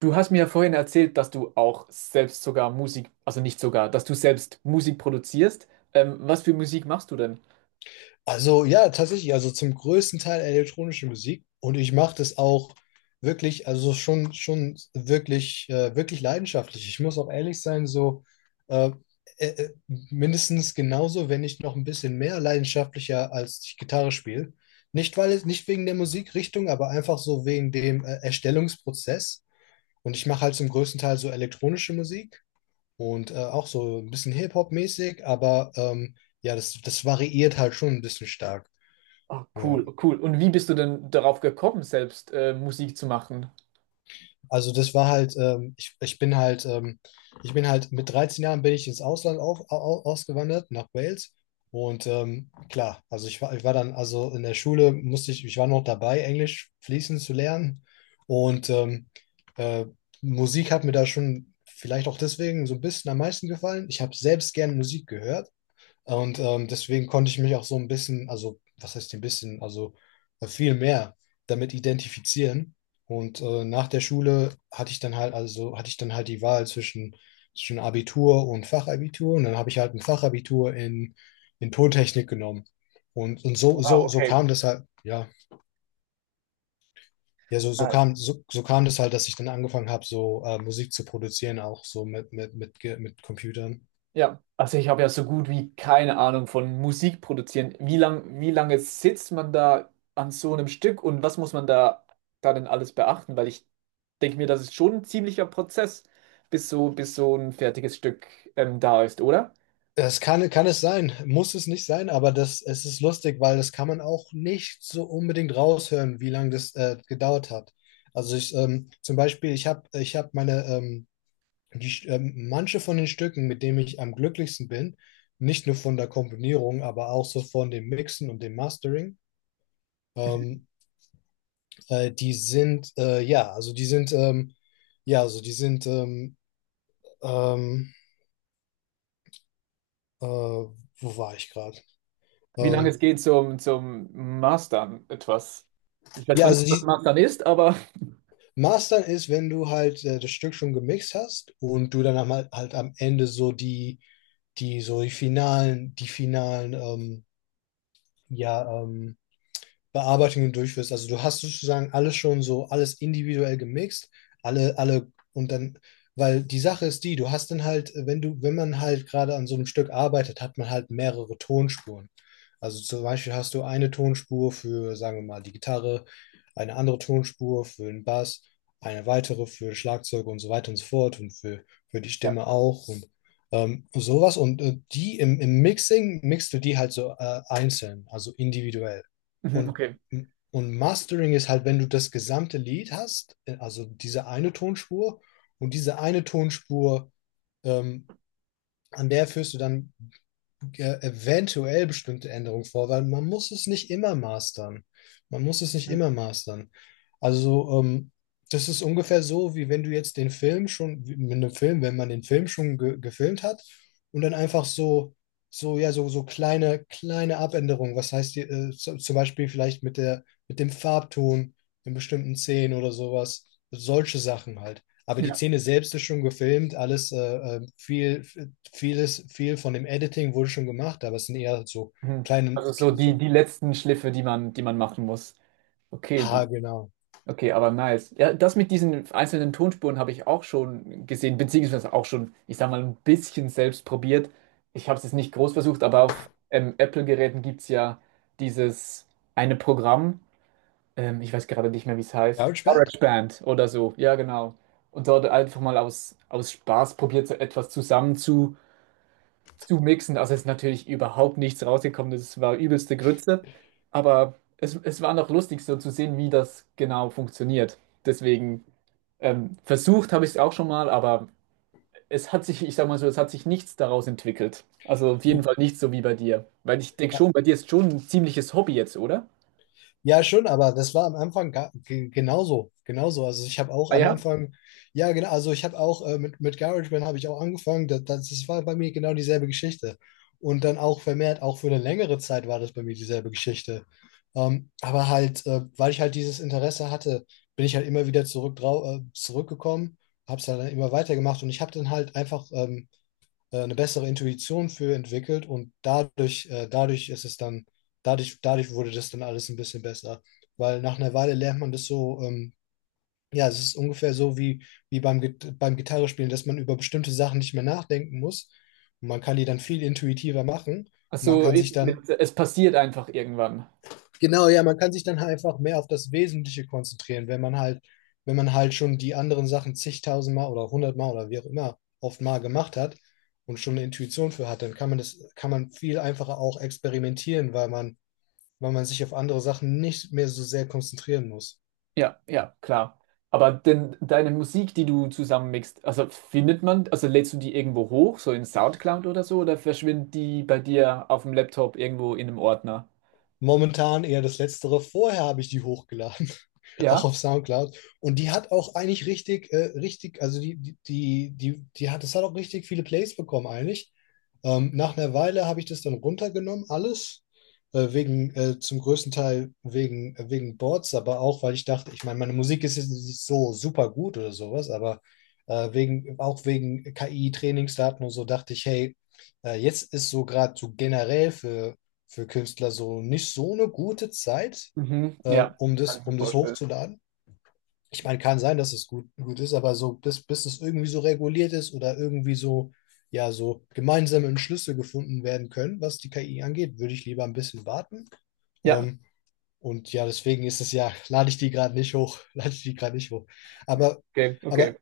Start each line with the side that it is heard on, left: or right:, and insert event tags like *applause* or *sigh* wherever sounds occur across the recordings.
right: Du hast mir ja vorhin erzählt, dass du auch selbst sogar Musik, also nicht sogar, dass du selbst Musik produzierst. Was für Musik machst du denn?
left: Also, ja, tatsächlich, also zum größten Teil elektronische Musik, und ich mache das auch wirklich, also schon wirklich, wirklich leidenschaftlich. Ich muss auch ehrlich sein, so äh, mindestens genauso, wenn nicht noch ein bisschen mehr leidenschaftlicher, als ich Gitarre spiele. Nicht weil es, nicht wegen der Musikrichtung, aber einfach so wegen dem Erstellungsprozess. Und ich mache halt zum größten Teil so elektronische Musik und auch so ein bisschen Hip-Hop-mäßig, aber ja, das variiert halt schon ein bisschen stark.
right: Ah,
left: Ja,
right: cool, cool. Und wie bist du denn darauf gekommen, selbst Musik zu machen?
left: also das war halt, ich bin halt mit 13 Jahren bin ich ins Ausland ausgewandert, nach Wales. Und klar, also ich war dann, also in der Schule musste ich war noch dabei, Englisch fließend zu lernen. Und äh, Musik hat mir da schon vielleicht auch deswegen so ein bisschen am meisten gefallen. Ich habe selbst gern Musik gehört. Und deswegen konnte ich mich auch so ein bisschen, also was heißt ein bisschen, also viel mehr damit identifizieren. Und nach der Schule hatte ich dann halt, also hatte ich dann halt die Wahl zwischen Abitur und Fachabitur. Und dann habe ich halt ein Fachabitur in Tontechnik genommen. Und so, so,
right: Wow,
left: so
right: okay.
left: kam das halt, ja, ja,
right: Nice.
left: so kam das halt, dass ich dann angefangen habe, so Musik zu produzieren, auch so mit Computern.
right: Ja, also ich habe ja so gut wie keine Ahnung von Musik produzieren. Wie lange sitzt man da an so einem Stück und was muss man da denn alles beachten? Weil ich denke mir, das ist schon ein ziemlicher Prozess, bis so ein fertiges Stück da ist, oder?
left: Das kann es sein, muss es nicht sein, aber es ist lustig, weil das kann man auch nicht so unbedingt raushören, wie lange das gedauert hat. Also zum Beispiel, ich hab meine, manche von den Stücken, mit denen ich am glücklichsten bin, nicht nur von der Komponierung, aber auch so von dem Mixen und dem Mastering. ähm, ja, ja, ähm, wo war ich gerade?
right: Wie lange es
left: Ähm,
right: geht zum Mastern etwas. Ich weiß
left: ja,
right: zwar nicht, was Mastern ist, aber
left: Mastern ist, wenn du halt das Stück schon gemixt hast und du dann halt am Ende so die finalen, ja, Bearbeitungen durchführst. Also du hast sozusagen alles schon so, alles individuell gemixt, alle, und dann, weil die Sache ist die, du hast dann halt, wenn man halt gerade an so einem Stück arbeitet, hat man halt mehrere Tonspuren. Also zum Beispiel hast du eine Tonspur für, sagen wir mal, die Gitarre, eine andere Tonspur für den Bass, eine weitere für Schlagzeug und so weiter und so fort, und für die
right: *laughs* ja.
left: Stimme auch und sowas. Und die im Mixing mixt du die halt so einzeln, also individuell.
right: Mhm,
left: Und
right: okay.
left: und Mastering ist halt, wenn du das gesamte Lied hast, also diese eine Tonspur, und diese eine Tonspur, ähm, an der führst du dann ja eventuell bestimmte Änderungen vor, weil man muss es nicht immer mastern. Man muss es nicht
right: Mhm.
left: immer mastern. Also, das ist ungefähr so, wie wenn du jetzt den Film schon, wie mit einem Film, wenn man den Film schon ge gefilmt hat und dann einfach so, ja, kleine Abänderungen, was heißt die, zum Beispiel vielleicht mit der, mit dem Farbton in bestimmten Szenen oder sowas, solche Sachen halt. Aber die
right: Ja.
left: Szene selbst ist schon gefilmt, alles äh, viel, viel von dem Editing wurde schon gemacht, aber es sind eher so
right: Mhm.
left: kleine,
right: Also so
left: so,
right: die letzten Schliffe, die man machen muss. Okay,
left: ha, genau.
right: okay, aber nice. Ja, das mit diesen einzelnen Tonspuren habe ich auch schon gesehen, beziehungsweise auch schon, ich sag mal, ein bisschen selbst probiert. Ich habe es jetzt nicht groß versucht, aber auf Apple-Geräten gibt es ja dieses eine Programm. Ich weiß gerade nicht mehr, wie es heißt.
left: GarageBand?
right: GarageBand oder so, ja, genau. Und dort einfach mal aus Spaß probiert, so etwas zusammen zu mixen. Also es ist natürlich überhaupt nichts rausgekommen. Das war übelste Grütze. Aber es war noch lustig, so zu sehen, wie das genau funktioniert. Deswegen versucht habe ich es auch schon mal, aber es hat sich, ich sag mal so, es hat sich nichts daraus entwickelt. Also auf jeden Fall
left: Du,
right: nicht so wie bei dir. Weil ich denke schon, bei dir ist schon ein ziemliches Hobby jetzt, oder?
left: Ja, schon, aber das war am Anfang genauso, genauso. Also ich habe auch
right: Ah
left: am
right: ja?
left: Anfang, ja, genau, also ich habe auch mit GarageBand habe ich auch angefangen. Das war bei mir genau dieselbe Geschichte. Und dann auch vermehrt, auch für eine längere Zeit war das bei mir dieselbe Geschichte. Aber halt, weil ich halt dieses Interesse hatte, bin ich halt immer wieder zurückgekommen, habe es dann immer weitergemacht, und ich habe dann halt einfach eine bessere Intuition für entwickelt, und dadurch, dadurch wurde das dann alles ein bisschen besser. Weil nach einer Weile lernt man das so, ja, es ist ungefähr so wie, beim Gitarrespielen, dass man über bestimmte Sachen nicht mehr nachdenken muss. Und man kann die dann viel intuitiver machen.
right: Ach
left: Und man
right: so,
left: kann sich dann,
right: mit, es passiert einfach irgendwann.
left: genau, ja, man kann sich dann halt einfach mehr auf das Wesentliche konzentrieren, wenn man halt schon die anderen Sachen zigtausendmal oder hundertmal oder wie auch immer oft mal gemacht hat und schon eine Intuition für hat, dann kann man viel einfacher auch experimentieren, weil man sich auf andere Sachen nicht mehr so sehr konzentrieren muss.
right: Ja, ja, klar. Aber denn deine Musik, die du zusammenmixst, also findet man, also lädst du die irgendwo hoch, so in SoundCloud oder so, oder verschwindet die bei dir auf dem Laptop irgendwo in einem Ordner?
left: Momentan eher das Letztere. Vorher habe ich die hochgeladen.
right: Ja?
left: Auch auf SoundCloud. Und die hat auch eigentlich richtig, richtig, also das hat auch richtig viele Plays bekommen eigentlich. Nach einer Weile habe ich das dann runtergenommen, alles. Zum größten Teil wegen Boards, aber auch, weil ich dachte, ich meine, meine Musik ist jetzt nicht so super gut oder sowas, aber auch wegen KI-Trainingsdaten und so, dachte ich, hey, jetzt ist so gerade so generell für Künstler so nicht so eine gute Zeit,
right: Mhm, ja. Kann ich mir
left: um das
right: vorstellen.
left: hochzuladen. Ich meine, kann sein, dass es gut, gut ist, aber so, bis es irgendwie so reguliert ist oder irgendwie so, ja, so gemeinsame Entschlüsse gefunden werden können, was die KI angeht, würde ich lieber ein bisschen warten.
right: Ja,
left: Ähm, und ja, deswegen ist es ja, lade ich die gerade nicht hoch, *laughs* lade ich die gerade nicht hoch. Aber,
right: okay, okay.
left: aber,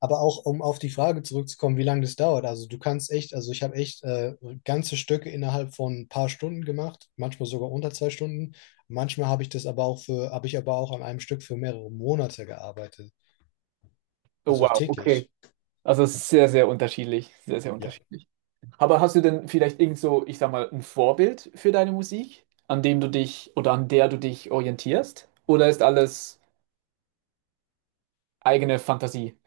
left: aber auch, um auf die Frage zurückzukommen, wie lange das dauert. Also du kannst echt, also ich habe echt ganze Stücke innerhalb von ein paar Stunden gemacht, manchmal sogar unter 2 Stunden. Manchmal habe ich das aber auch habe ich aber auch an einem Stück für mehrere Monate gearbeitet.
right: Oh
left: Also auch
right: wow, okay.
left: täglich.
right: Also es ist sehr, sehr unterschiedlich. Sehr, sehr
left: Ja.
right: unterschiedlich. Aber hast du denn vielleicht irgend so, ich sag mal, ein Vorbild für deine Musik, an dem du dich oder an der du dich orientierst? Oder ist alles eigene Fantasie.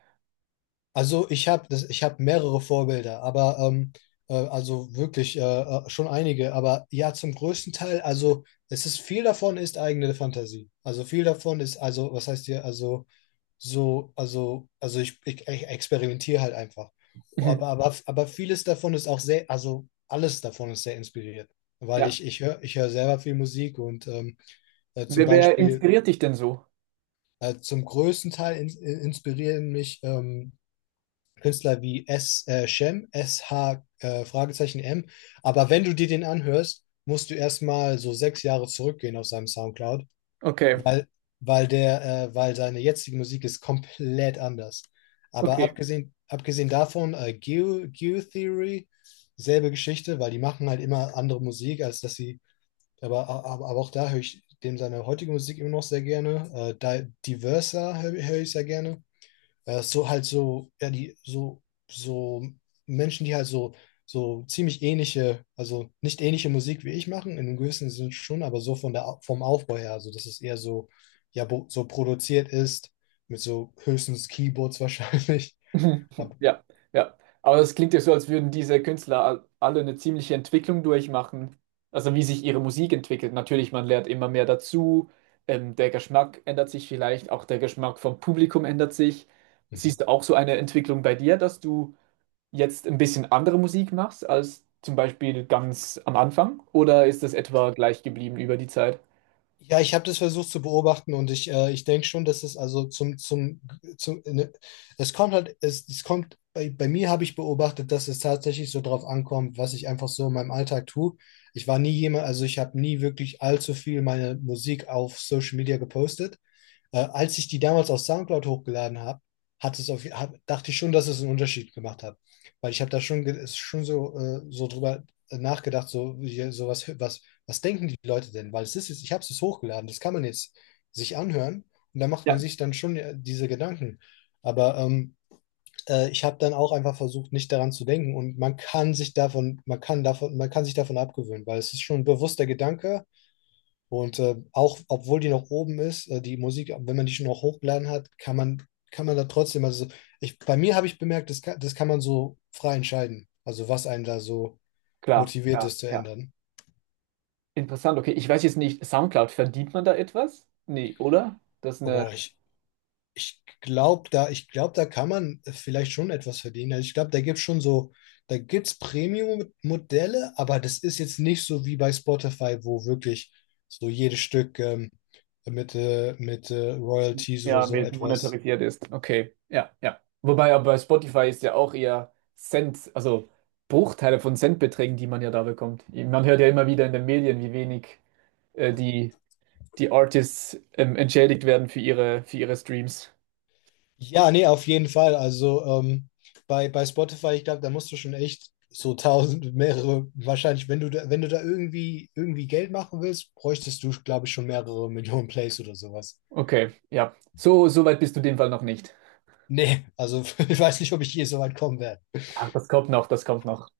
left: Also ich habe das, ich habe mehrere Vorbilder, aber also wirklich schon einige. Aber ja, zum größten Teil, also es ist, viel davon ist eigene Fantasie. Also viel davon ist, also, was heißt hier, also so, ich experimentiere halt einfach. Aber,
right: Mhm.
left: aber, aber vieles davon ist auch sehr, also alles davon ist sehr inspiriert. Weil
right: Ja.
left: ich höre selber viel Musik, und zum
right: Wer
left: Beispiel,
right: inspiriert dich denn so?
left: zum größten Teil inspirieren mich Künstler wie Shem, SH, Fragezeichen M. Aber wenn du dir den anhörst, musst du erstmal so 6 Jahre zurückgehen auf seinem Soundcloud,
right: Okay,
left: weil, weil seine jetzige Musik ist komplett anders. Aber
right: okay.
left: abgesehen davon, Geo, Theory, selbe Geschichte, weil die machen halt immer andere Musik, als dass sie, aber, aber auch da höre ich dem seine heutige Musik immer noch sehr gerne. Diversa hör ich sehr gerne. Äh, so halt so, ja, die, so, so Menschen, die halt so, so ziemlich ähnliche, also nicht ähnliche Musik wie ich machen, in einem gewissen Sinn schon, aber so vom Aufbau her, also dass es eher so, ja, so produziert ist, mit so höchstens Keyboards wahrscheinlich. *laughs*
right: *laughs*
left: Aber,
right: Ja, ja. Aber es klingt ja so, als würden diese Künstler alle eine ziemliche Entwicklung durchmachen. Also wie sich ihre Musik entwickelt. Natürlich, man lernt immer mehr dazu. Der Geschmack ändert sich vielleicht, auch der Geschmack vom Publikum ändert sich. Siehst du auch so eine Entwicklung bei dir, dass du jetzt ein bisschen andere Musik machst als zum Beispiel ganz am Anfang? Oder ist das etwa gleich geblieben über die Zeit?
left: ja, ich habe das versucht zu beobachten, und ich denke schon, dass es also zum, zum, zum ne, es kommt halt, es kommt, bei mir habe ich beobachtet, dass es tatsächlich so drauf ankommt, was ich einfach so in meinem Alltag tue. Ich war nie jemand, also ich habe nie wirklich allzu viel meine Musik auf Social Media gepostet. Als ich die damals auf SoundCloud hochgeladen habe, hat es auf, hab, dachte ich schon, dass es einen Unterschied gemacht hat. Weil ich habe da schon, schon so, so drüber nachgedacht, so, was denken die Leute denn? Weil ich habe es jetzt hochgeladen, das kann man jetzt sich anhören, und da macht man
right: Ja,
left: sich dann schon diese Gedanken. Aber ich habe dann auch einfach versucht, nicht daran zu denken, und man kann sich davon abgewöhnen, weil es ist schon ein bewusster Gedanke. Und auch, obwohl die noch oben ist, die Musik, wenn man die schon noch hochgeladen hat, kann man da trotzdem, also bei mir habe ich bemerkt, das kann man so frei entscheiden. Also, was einen da so
right: klar.
left: motiviert
right: Ja,
left: ist, zu
right: ja.
left: ändern.
right: Interessant, okay. Ich weiß jetzt nicht, SoundCloud, verdient man da etwas? Nee, oder? Das eine,
left: Aber ich glaube, da kann man vielleicht schon etwas verdienen. Also ich glaube, da gibt es Premium-Modelle, aber das ist jetzt nicht so wie bei Spotify, wo wirklich so jedes Stück mit Royalties oder
right: ja,
left: so
right: mit
left: etwas.
right: monetarisiert ist. Okay, ja, ja. Wobei aber bei Spotify ist ja auch eher Cent, also Bruchteile von Centbeträgen, die man ja da bekommt. Man hört ja immer wieder in den Medien, wie wenig äh, die, die Artists entschädigt werden für für ihre Streams.
left: Ja, nee, auf jeden Fall. Also bei Spotify, ich glaube, da musst du schon echt so tausend, mehrere, wahrscheinlich, wenn du da irgendwie, irgendwie Geld machen willst, bräuchtest du, glaube ich, schon mehrere Millionen Plays oder sowas.
right: Okay, ja. So, so weit bist du in dem Fall noch nicht.
left: Nee, also *laughs* ich weiß nicht, ob ich je so weit kommen werde.
right: Ach, das kommt noch, das kommt noch.